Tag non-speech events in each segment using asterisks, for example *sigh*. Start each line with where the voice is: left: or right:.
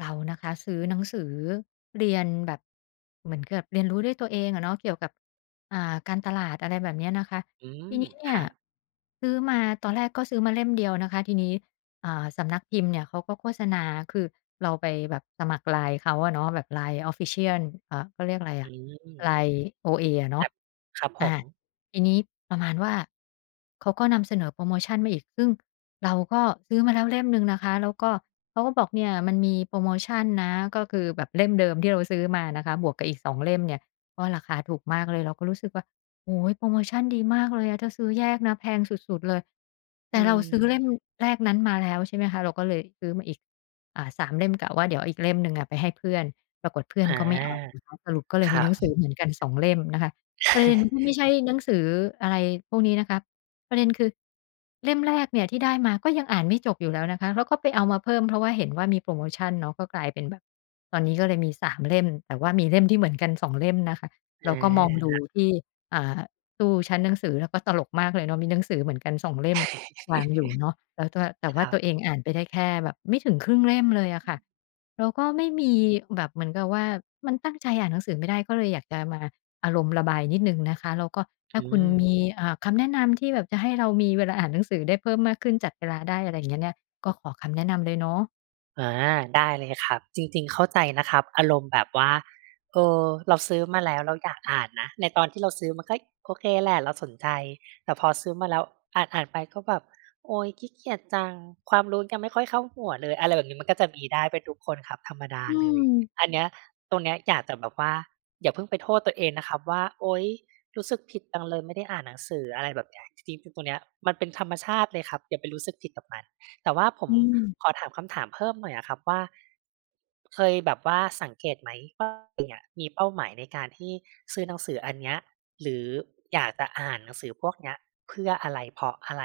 left: เรานะคะซื้อหนังสือเรียนแบบเหมือนกับเรียนรู้ด้วยตัวเองอะเนาะเกี่ยวกับการตลาดอะไรแบบเนี้ยนะคะ
right: อื
left: ที
right: ม
left: นี้
right: ค
left: เนี่ย
right: รับ
left: ซื้อมาตอนแรกก็ซื้อมาเล่มเดียวนะคะทีนี้สำนักพิมพ์เนี่ยเขาก็โฆษณาคือเราไปแบบสมัคร LINE เขาอะเนาะแบบ LINE Official เขาเรียกอะไรอะ
right: อื
left: ลา
right: ม
left: ย OA อะ
right: แบ
left: เนาะ
right: บครับผ
left: อา
right: ม
left: ทีนี้ประมาณว่าเขาก็นำเสนอโพรโมชันมาอีกซึ่งเราก็ซื้อมาแล้วเล่มหนึ่งนะคะแล้วก็เขาก็บอกเนี่ยมันมีโพรโมชันนะก็คือแบบเล่มเดิมที่เราซื้อมานะคะบวกกับอีกสองเล่มเนี่ยก็ราคาถูกมากเลยเราก็รู้สึกว่าโอ้โฮโพรโมชันดีมากเลยอะถ้าซื้อแยกนะแพงสุดๆเลยแต่
right: อื
left: เรา
right: ม
left: ซื้อเล่มแรกนั้นมาแล้วใช่ไหมคะเราก็เลยซื้อมาอีกสามเล่มกะว่าเดี๋ยวอีกเล่มหนึ่งอะไปให้เพื่อน ปรากฏเพื่อน
right: อ
left: เขาไม่อ่าน
right: า
left: นะคะสรุปก็เลย
right: ค
left: มี
right: รั
left: หนังสื
right: บ
left: อเหมือนกัน2เล่มนะคะประเด็นก็ไม่
right: *laughs*
left: ใช่หนังสืออะไรพวกนี้นะคะประเด็นคือเล่มแรกเนี่ยที่ได้มาก็ยังอ่านไม่จบอยู่แล้วนะคะแล้วก็ไปเอามาเพิ่มเพราะว่าเห็นว่ามีโพรโมชันเนาะก็กลายเป็นแบบตอนนี้ก็เลยมีสามเล่มแต่ว่ามีเล่มที่เหมือนกันสองเล่มนะคะแล้วก็มอง
right: อา
left: ดูที่อ่าตู้ชั้นหนังสือแล้วก็ตลกมากเลยเนาะมีหนังสือเหมือนกัน2เล่มวางอยู่เนาะแล้วก็แต่
right: ค
left: ว่า
right: รั
left: ตั
right: บ
left: วเองอ่านไปได้แค่แบบไม่ถึงครึ่งเล่มเลยอะค่ะ เราก็ไม่มีแบบเหมือนกับว่ามันตั้งใจอ่านหนังสือไม่ได้ก็เลยอยากจะมาอารมณ์ระบายนิดหนึ่งนะคะแล้วก็ถ้า
right: อื
left: คุณ
right: ม
left: มีคำแนะนำที่แบบจะให้เรามีเวลาอ่านหนังสือได้เพิ่มมากขึ้นจัดเวลาได้อะไรอย่างเงี้ยเนี่ยก็ขอคำแนะนำเลยเนาะ
right: อาได้เลยครับจริงๆเข้าใจนะครับอารมณ์แบบว่าเออเราซื้อมาแล้วเราอยากอ่านนะในตอนที่เราซื้อมันก็โอเคแหละเราสนใจแต่พอซื้อมาแล้วอ่านไปก็แบบโอ๊ยขี้เกียจจังความรู้ยังไม่ค่อยเข้าหัวเลยอะไรแบบนี้มันก็จะมีได้เป็นทุกคนครับธรรมดา
left: อื
right: เลย
left: ม
right: อันเนี้ยตรงเนี้ยอยากจะแบบว่าอย่าเพิ่งไปโทษตัวเองนะครับว่าโอ๊ยรู้สึกผิดจังเลยไม่ได้อ่านหนังสืออะไรแบบเนี้ยจริงๆตรงเนี้ยมันเป็นธรรมชาติเลยครับอย่าไปรู้สึกผิดกับมัน แต่ว่าผ
left: อื
right: ม
left: ม
right: ขอถามคำถามเพิ่มหน่อยอะครับว่าเคยแบบว่าสังเกตไหมว่าตัวเองอะมีเป้าหมายในการที่ซื้อหนังสืออันเนี้ยหรืออยากจะอ่านหนังสือพวกเนี้ยเพื่ออะไรเพราะอะไร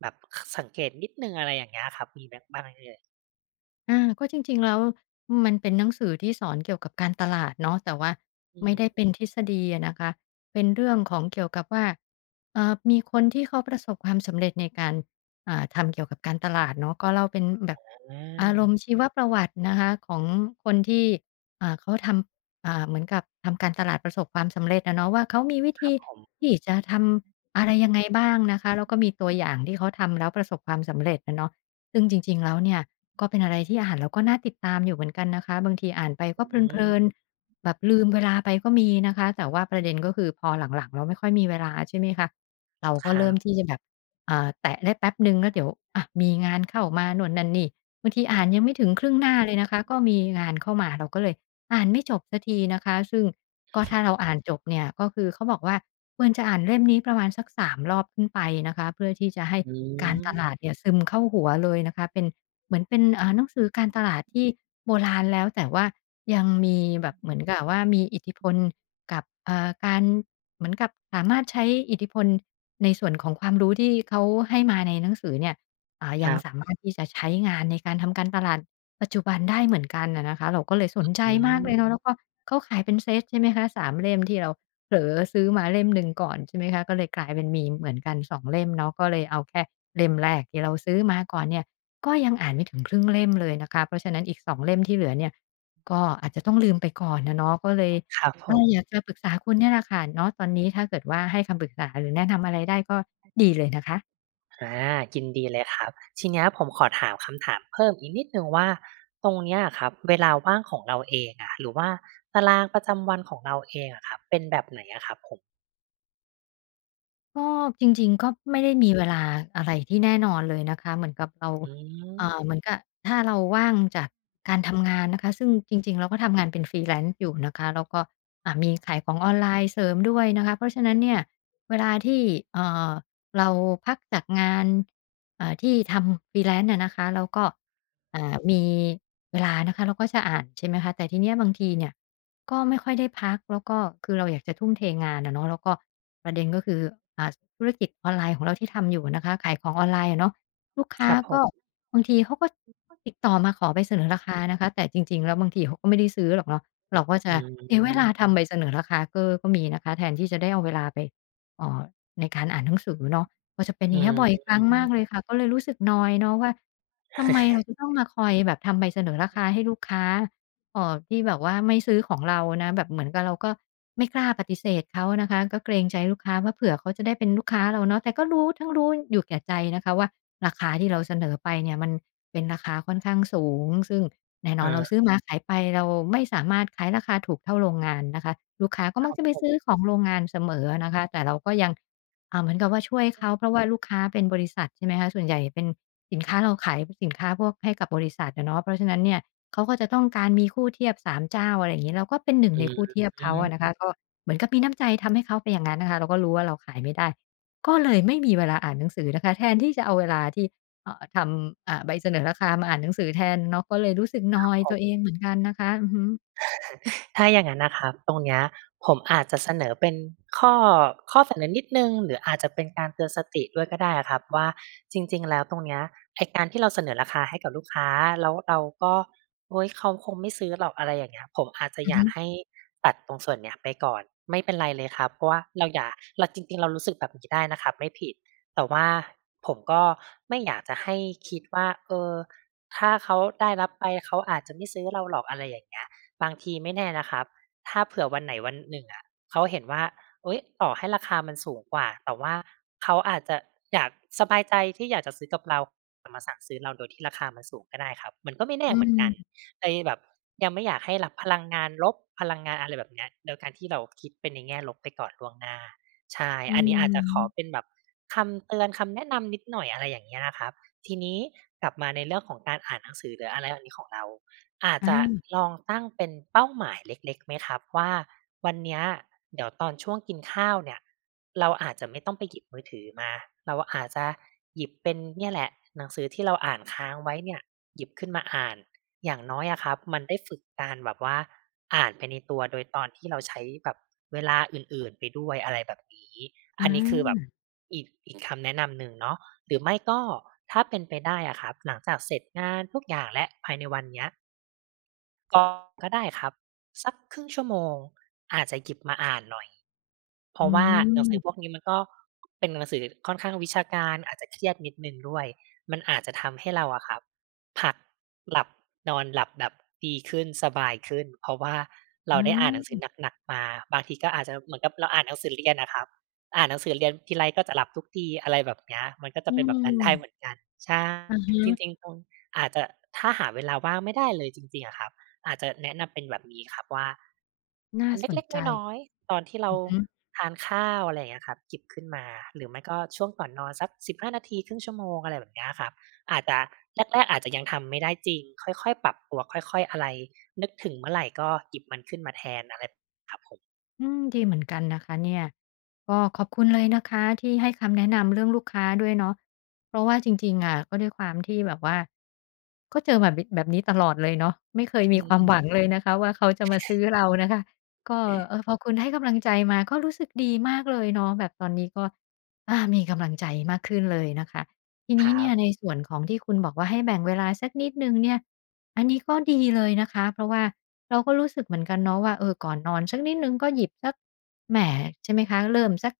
right: แบบคสังเกตนิดหนึ่งอะไรอย่างเงี้ยครับมีแบบบ้างไหมเอ่ย
left: อาก็จริงๆแล้วมันเป็นหนังสือที่สอนเกี่ยวกับการตลาดเนาะแต่ว่า
right: อื
left: ไม่
right: ม
left: ได้เป็นทฤษฎีอะนะคะเป็นเรื่องของเกี่ยวกับว่ามีคนที่เขาประสบความสำเร็จในการทำเกี่ยวกับการตลาดเนาะก็เล่าเป็นแบบอารมณ์ชีวประวัตินะคะของคนที่เขาทำเหมือนกับทำการตลาดประสบความสำเร็จอะเนาะว่าเขามีวิ
right: ครั
left: ธี
right: บผม
left: ที่จะทำอะไรยังไงบ้างนะคะแล้วก็มีตัวอย่างที่เขาทำแล้วประสบความสำเร็จอะเนาะซึ่งจริงๆแล้วเนี่ย ก็เป็นอะไรที่อ่านแล้วก็น่าติดตามอยู่เหมือนกันนะคะบางทีอ่านไป
right: อื
left: ก็เพลิน
right: ม
left: ๆแบบลืมเวลาไปก็มีนะคะแต่ว่าประเด็นก็คือพอหลังๆเราไม่ค่อยมีเวลาใช่ไหมคะเราก็
right: ครั
left: เริ่มที่
right: บ
left: จะแบบแตะได้แป๊บหนึ่งแล้วเดี๋ยวอะมีงานเข้ามาโน่นนั่นนี่บางทีอ่านยังไม่ถึงครึ่งหน้าเลยนะคะก็มีงานเข้ามาเราก็เลยอ่านไม่จบสักทีนะคะซึ่งก็ถ้าเราอ่านจบเนี่ยก็คือเขาบอกว่าควรจะอ่านเล่มนี้ประมาณสัก3รอบขึ้นไปนะคะเพื่อที่จะให้
right: อื
left: การตลาด
right: ม
left: เนี่ยซึมเข้าหัวเลยนะคะเป็น เหมือนเป็นหนังสือการตลาดที่โบราณแล้วแต่ว่ายังมีแบบเหมือนกับว่ามีอิทธิพลกับการเหมือนกับสามารถใช้อิทธิพลในส่วนของความรู้ที่เขาให้มาในหนังสือเนี่ย
right: ค
left: ยัง
right: รั
left: สา
right: บ
left: มารถที่จะใช้งานในการทำการตลาดปัจจุบันได้เหมือนกันอะนะคะเราก็เลยสนใจ
right: อื
left: มากเลยเนาะ
right: ม
left: แล้วก็เขาขายเป็นเซตใช่ไหมคะสามเล่มที่เราเผลอซื้อมาเล่มหนึ่งก่อนใช่ไหมคะก็เลยกลายเป็นมีเหมือนกัน2เล่มเนาะก็เลยเอาแค่เล่มแรกที่เราซื้อมาก่อนเนี่ย ก็ยังอ่านไม่ถึงครึ่งเล่มเลยนะคะเพราะฉะนั้นอีก2เล่มที่เหลือเนี่ยก็อาจจะต้องลืมไปก่อนนะเนาะก็เลย
right: ครับผ
left: เอา
right: ม
left: อยากจะปรึกษาคุณเนี่ยแหละค่ะเนาะตอนนี้ถ้าเกิดว่าให้คำปรึกษาหรือแนะนำอะไรได้ก็ดีเลยนะคะ
right: อายินดีเลยครับทีเนี้ยผมขอถามคำถามเพิ่มอีกนิดหนึ่งว่าตรงเนี้ยอะครับเวลาว่างของเราเองอะหรือว่าตารางประจำวันของเราเองอะครับเป็นแบบไหนอะครับผม
left: ก็จริงๆก็ไม่ได้มีเวลาอะไรที่แน่นอนเลยนะคะเหมือนกับเรา
right: อืม
left: เหมือนกับถ้าเราว่างจากการทำงานนะคะซึ่งจริงๆเราก็ทำงานเป็น Freelance อยู่นะคะแล้วก็มีขายของออนไลน์เสริมด้วยนะคะเพราะฉะนั้นเนี่ยเวลาที่เอ่อเราพักจากงานที่ทำ Freelance อะนะคะแล้วก็มีเวลานะคะเราก็จะอ่านใช่ไหมคะแต่ทีเนี้ยบางทีเนี่ย ก็ไม่ค่อยได้พักแล้วก็คือเราอยากจะทุ่มเทงานอะเนาะแล้วก็ประเด็นก็คืออ่าธุรกิจออนไลน์ของเราที่ทำอยู่นะคะขายของออนไลน์อะเนาะลูก
right: ค
left: ค้า
right: รับผ
left: ก็
right: ม
left: บางทีเขาก็ติดต่อมาขอใบเสนอราคานะคะแต่จริงๆแล้วบางทีเขาก็ไม่ได้ซื้อหรอกเนาะเราก็จะ
right: อืม
left: เสียเวลาทำใบเสนอราคาก็มีนะคะแทนที่จะได้เอาเวลาไปเอ่อในการอ่านหนังสือเนาะก็จะเป็นอ
right: อื
left: ย่างเงี้ยบ่อยครั้งมาก
right: ม
left: เลยค่ะก็เลยรู้สึกนอยเนาะว่าทำไมเราจะต้
right: *laughs*
left: องมาคอยแบบทำใบเสนอราคาให้ลูกค้า ที่แบบว่าไม่ซื้อของเรานะแบบเหมือนกับเราก็ไม่กล้าปฏิเสธเขานะคะก็เกรงใจลูกค้าว่าเผื่อเขาจะได้เป็นลูกค้าเราเนาะแต่ก็รู้ทั้งรู้อยู่แก่ใจนะคะว่าราคาที่เราเสนอไปเนี่ยมันเป็นราคาค่อนข้างสูงซึ่งแน่นอน
right: อา
left: เราซื้อมาขายไปเราไม่สามารถขายราคาถูกเท่าโรงงานนะคะลูกค้าก็
right: ค
left: มัก
right: รับ
left: จะไป
right: ผ
left: ซื้อ
right: ม
left: ของโรงงานเสมอนะคะแต่เราก็ยังเหมือนกับว่าช่วยเขาเพราะว่าลูกค้าเป็นบริษัทใช่ไหมคะส่วนใหญ่เป็นสินค้าเราขายสินค้าพวกให้กับบริษัทอะเนาะเพราะฉะนั้นเนี่ย เขาก็จะต้องการมีคู่เทียบ3เจ้าอะไรอย่างงี้เราก็เป็น1
right: อื
left: ในคู่เทียบเขาอะนะ
right: ม
left: คะก็เหมือนกับมีน้ำใจทำให้เขาไปอย่างงั้นนะคะเราก็รู้ว่าเราขายไม่ได้ก็เลยไม่มีเวลาอ่านหนังสือนะคะแทนที่จะเอาเวลาที่ทำใบเสนอราคามาอ่านหนังสือแทนเนาะก็เลยรู้สึกนอยตัวเองเหมือนกันนะคะอือฮึ
right: ถ้าอย่างนั้นนะครับตรงเนี้ยผมอาจจะเสนอเป็นข้อข้อเสนอนิดหนึ่งหรืออาจจะเป็นการเตือนสติด้วยก็ได้อะครับว่าจริงๆแล้วตรงเนี้ยไอ้การที่เราเสนอราคาให้กับลูกค้าแล้วเราก็โอ๊ยเขาคงไม่ซื้อหรอกอะไรอย่างเงี้ยผมอาจจะ
left: อือ
right: อยา
left: ฮึ
right: กให้ตัดตรงส่วนเนี้ยไปก่อนไม่เป็นไรเลยครับเพราะว่าเราจริงๆเรารู้สึกแบบนี้ได้นะครับไม่ผิดแต่ว่าผมก็ไม่อยากจะให้คิดว่าถ้าเขาได้รับไปเขาอาจจะไม่ซื้อเราหรอกอะไรอย่างเงี้ย บางทีไม่แน่นะครับ ถ้าเผื่อวันไหนวันหนึ่งอะเขาเห็นว่าเฮ้ยต่อให้ราคามันสูงกว่าแต่ว่าเขาอาจจะอยากสบายใจที่อยากจะซื้อกับเรามาสั่งซื้อเราโดยที่ราคามันสูงก็ได้ครับมันก็ไม่แน่
left: อื
right: เหมือนกัน
left: ม
right: ไอ้แบบยังไม่อยากให้รับพลังงานลบพลังงานอะไรแบบเนี้ยโดยการที่เราคิดไปในแง่ลบไปก่อนล่วงหน้าใช่
left: อื
right: อันนี้อาจจะขอเป็
left: ม
right: นแบบคำเตือนคำแนะนำนิดหน่อยอะไรอย่างเงี้ยนะครับทีนี้กลับมาในเรื่องของการอ่านหนังสือหรืออะไรแบบนี้ของเรา อาจจะ
left: อา
right: ลองตั้งเป็นเป้าหมายเล็กๆไหมครับว่าวันเนี้ยเดี๋ยวตอนช่วงกินข้าวเนี่ยเราอาจจะไม่ต้องไปหยิบมือถือมาเราอาจจะหยิบเป็นเนี่ยแหละหนังสือที่เราอ่านค้างไว้เนี่ยหยิบขึ้นมาอ่านอย่างน้อยอะครับมันได้ฝึกการแบบว่าอ่านไปในตัวโดยตอนที่เราใช้แบบเวลาอื่นๆไปด้วยอะไรแบบนี้
left: อ
right: อันนี้คือแบบ
left: า
right: อีกคำแนะนำหนึ่งเนาะหรือไม่ก็ถ้าเป็นไปได้อะครับหลังจากเสร็จงานทุกอย่างแล้วภายในวันเนี้ย ก่อนก็ได้ครับสักครึ่งชั่วโมงอาจจะหยิบมาอ่านหน่อยเพ
left: อื
right: ราะว่าหนังสือพว
left: ม
right: กนี้มันก็เป็นหนังสือค่อนข้างวิชาการอาจจะเครียดนิดหนึ่งด้วยมันอาจจะทำให้เราอะครับพักหลับนอนหลับแบบดีขึ้นสบายขึ้นเพราะว่าเรา
left: อ
right: ได้อ่านหนังสือ
left: า
right: หนักๆมาบางทีก็อาจจะเหมือนกับเราอ่านหนังสือเรียนอะครับอ่านหนังสือเรียนทีไรก็จะหลับทุกทีอะไรแบบเนี้ยมันก็
left: อื
right: จะเป็นแบบนั้นได้เหมือ
left: ม
right: นกันใช่
left: อะฮะ
right: จริงๆตรงอาจจะถ้าหาเวลาว่างไม่ได้เลยจริงๆอะครับ อาจจะแนะนำเป็นแบบนี้ครับว่า
left: น่า
right: อัน
left: สน
right: เล็ก
left: ใจ
right: ๆน้อยๆตอนที่เรา
left: อือฮึ
right: ทานข้าวอะไรอย่างเงี้ยครับหยิบขึ้นมาหรือไม่ก็ช่วงก่อนนอนสัก15นาทีครึ่งชั่วโมงอะไรแบบเนี้ยครับอาจจะแรกๆอาจจะยังทำไม่ได้จริงค่อยๆปรับตัวค่อยๆอะไรนึกถึงเมื่อไรก็หยิบมันขึ้นมาแทนอะไรครับผม
left: อืมดีเหมือนกันนะคะเนี่ยก็ขอบคุณเลยนะคะที่ให้คำแนะนำเรื่องลูกค้าด้วยเนาะเพราะว่าจริงๆอะก็ด้วยความที่แบบว่าก็เจอแบบนี้ตลอดเลยเนาะไม่เคย
right: อื
left: มีความ
right: ม
left: หวังเลยนะคะว่าเขาจะมาซื้อเรานะคะก็เออพอคุณให้กำลังใจมาก็รู้สึกดีมากเลยเนาะแบบตอนนี้ก็มีกำลังใจมากขึ้นเลยนะคะที
right: ค
left: นี้
right: รั
left: เนี่
right: บ
left: ยในส่วนของที่คุณบอกว่าให้แบ่งเวลาสักนิดหนึ่งเนี่ยอันนี้ก็ดีเลยนะคะเพราะว่า เราก็รู้สึกเหมือนกันเนาะว่าเออก่อนนอนสักนิดหนึ่งก็หยิบสักแหมใช่ไหมคะเริ่มสัก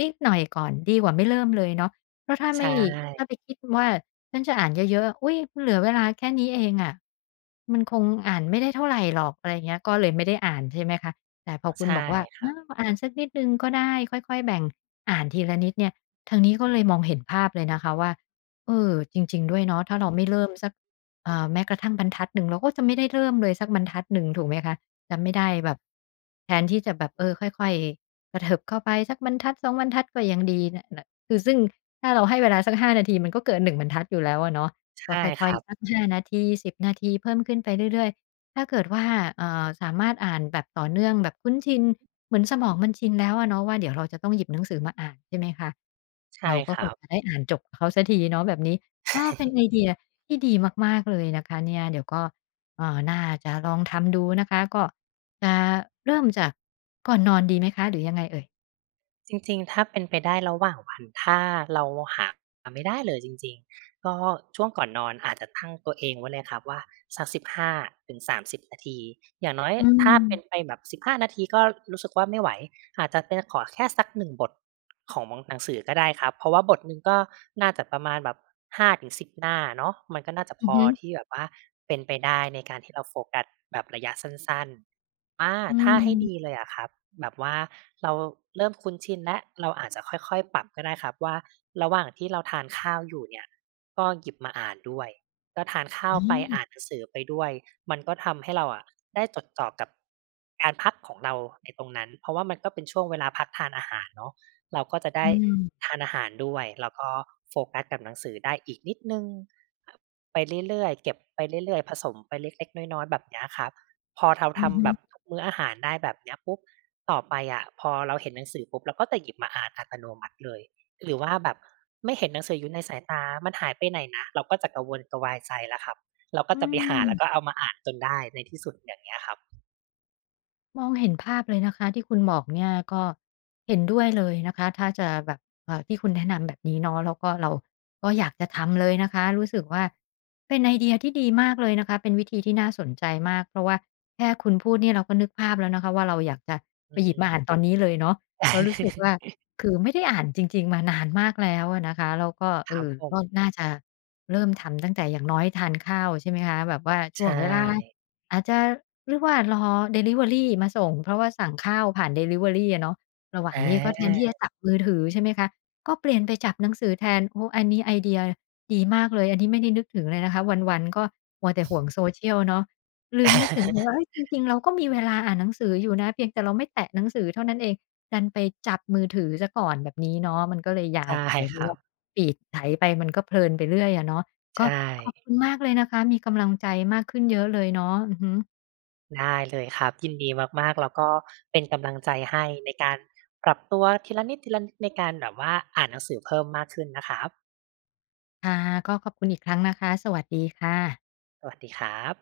left: นิดหน่อยก่อนดีกว่าไม่เริ่มเลยเนาะเพราะถ้า
right: ใช
left: ไม่ถ้า
right: ่
left: ไปคิดว่าฉันจะอ่านเยอะๆอุ๊ยเหลือเวลาแค่นี้เองอะมันคงอ่านไม่ได้เท่าไรหรอกอะไรอย่างเงี้ยก็เลยไม่ได้อ่านใช่ไหมคะแต่พอคุณ
right: ใช่
left: บอกว่า
right: ค
left: เอ
right: รับ
left: ออ่านสักนิดหนึ่งก็ได้ค่อยๆแบ่งอ่านทีละนิดเนี่ยทางนี้ก็เลยมองเห็นภาพเลยนะคะว่าเออจริงๆด้วยเนาะถ้าเราไม่เริ่มสัก แม้กระทั่งบรรทัดหนึ่งเราก็จะไม่ได้เริ่มเลยสักบรรทัดหนึ่งถูกไหมคะจะไม่ได้แบบแทนที่จะแบบเออค่อยๆกระเถิบเข้าไปสักบรรทัดสองบรรทัดก็ยังดีนนะคือซึ่งถ้าเราให้เวลาสัก5นาทีมันก็เกินหนึ่งบรรทัดอยู่แล้วอะเนาะก็
right: ใช่
left: ค่
right: ค
left: อย
right: รั
left: ๆสัก
right: บ
left: ห้านาทีสิ0นาทีเพิ่มขึ้นไปเรื่อยๆถ้าเกิดว่าสามารถอ่านแบบต่อเนื่องแบบคุ้นชินเหมือนสมองมันชินแล้วอะเนาะว่าเดี๋ยวเราจะต้องหยิบหนังสือมาอ่านใช่ไหมคะ
right: ใช่
left: เราก็
right: ค
left: ค
right: รั
left: ง
right: บ
left: จะได้อ่านจบกับเขาสักทีเนาะแบบนี้เอ
right: ใช่
left: อ
right: ครั
left: เป็นไอ
right: บ
left: เดีย ที่ดีมากๆเลยนะคะเนี่ยเดี๋ยวก็น่าจะลองทำดูนะคะก็จะเริ่มจากก่อนนอนดีไหมคะหรือยังไงเอ่ย
right: จริงๆถ้าเป็นไปได้ระหว่างวันถ้าเราหาไม่ได้เลยจริงๆ ก็ช่วงก่อนนอนอาจจะตั้งตัวเองไว้เลยครับว่าสัก15-30นาทีอย่างน้อย
left: อื
right: ถ้าเป็นไป
left: ม
right: แบบสิบห้านาทีก็รู้สึกว่าไม่ไหวอาจจะเป็นขอแค่สัก1บทของหนังสือก็ได้ครับเพราะว่าบทหนึ่งก็น่าจะประมาณแบบ5-10หน้าเนาะมันก็น่าจะพ
left: อือ
right: อ
left: ฮึ
right: ที่แบบว่าเป็นไปได้ในการที่เราโฟกัสแบบระยะสั้นๆ อา
left: อื
right: ถ้าให้ดี
left: ม
right: เลยอะครับแบบว่าเราเริ่มคุ้นชินแล้วเราอาจจะค่อยๆปรับก็ได้ครับว่าระหว่างที่เราทานข้าวอยู่เนี่ยก็หยิบมาอ่านด้วยก็ทานข้า
left: อ
right: วไป
left: า
right: อ่านหนังสือไปด้วยมันก็ทำให้เราอะได้จดจ่อกับการพักของเราในตรงนั้นเพราะว่ามันก็เป็นช่วงเวลาพักทานอาหารเนาะเราก็จะ
left: อื
right: ได้
left: ม
right: ทานอาหารด้วยแล้วก็โฟกัสกับหนังสือได้อีกนิดหนึ่งไปเรื่อยๆเก็บไปเรื่อยๆผสมไปเล็กๆน้อยๆแบบเนี้ยครับ พอเรา
left: อือฮึ
right: ทำแบบทุกมื้ออาหารได้แบบเนี้ยปุ๊บต่อไปอะพอเราเห็นหนังสือปุ๊บเราก็จะหยิบมาอ่านอัตโนมัติเลยหรือว่าแบบไม่เห็นหนังสืออยู่ในสายตามันหายไปไหนนะเราก็จะกระวนกระวายใจแล้วครับเราก็
left: อื
right: จะไปหาแล้วก็
left: ม
right: เอามาอ่านจนได้ในที่สุดอย่างเงี้ยครับ
left: มองเห็นภาพเลยนะคะที่คุณบอกเนี่ยก็เห็นด้วยเลยนะคะถ้าจะแบบที่คุณแนะนำแบบนี้เนาะแล้วก็เราก็อยากจะทำเลยนะคะรู้สึกว่าเป็นไอเดียที่ดีมากเลยนะคะเป็นวิธีที่น่าสนใจมากเพราะว่าแค่คุณพูดเนี่ยเราก็นึกภาพแล้วนะคะว่าเราอยากจะ
right: อื
left: ไปหยิบมาอ่า
right: ม
left: นตอนนี้เลยเนาะเพราะรู้สึกว่า
right: *laughs*
left: คือไม่ได้อ่านจริงๆมานานมากแล้วอะนะคะแล้วก็เอ
right: ครับ
left: อ
right: ผม
left: ก็น่าจะเริ่มทำตั้งแต่อย่างน้อยทานข้าวใช่ไหมคะแบบว่า
right: ใช
left: ช่วงเวลา
right: ่
left: อาจจะเรียกว่ารอดิลิเวอรีมาส่งเพราะว่าสั่งข้าวผ่านดิลิเวอรีอะเนาะระหว่า
right: อ
left: งนี้ก็แทนที่
right: า
left: จะจับมือถือใช่ไหมคะก็เปลี่ยนไปจับหนังสือแทนโอ้อันนี้ไอเดียดีมากเลยอันนี้ไม่ได้นึกถึงเลยนะคะวันๆก็มัวแต่ห่วง social เนาะลืมนึกถึงไป
right: *laughs*
left: ว่าเฮ้ยจริงๆเราก็มีเวลาอ่านหนังสืออยู่นะเพียงแต่เราไม่แตะหนังสือเท่านั้นเองดันไปจับมือถือเสียก่อนแบบนี้เนาะมันก็เลยยาว
right: ใช่
left: ไปเพ
right: ค
left: ราะ
right: รั
left: ว่า
right: บ
left: ฟีดไถไปมันก็เพลินไปเรื่อยอะเนาะ ก็
right: ใช่
left: ขอบคุณมากเลยนะคะมีกำลังใจมากขึ้นเยอะเลยเนาะอือฮึ
right: ได้เลยครับยินดีมากๆแล้วก็เป็นกำลังใจให้ในการปรับตัวทีละนิดในการแบบว่าอ่านหนังสือเพิ่มมากขึ้นนะครับ
left: ค่ะก็ขอบคุณอีกครั้งนะคะสวัสดีค่ะ
right: สวัสดีครับ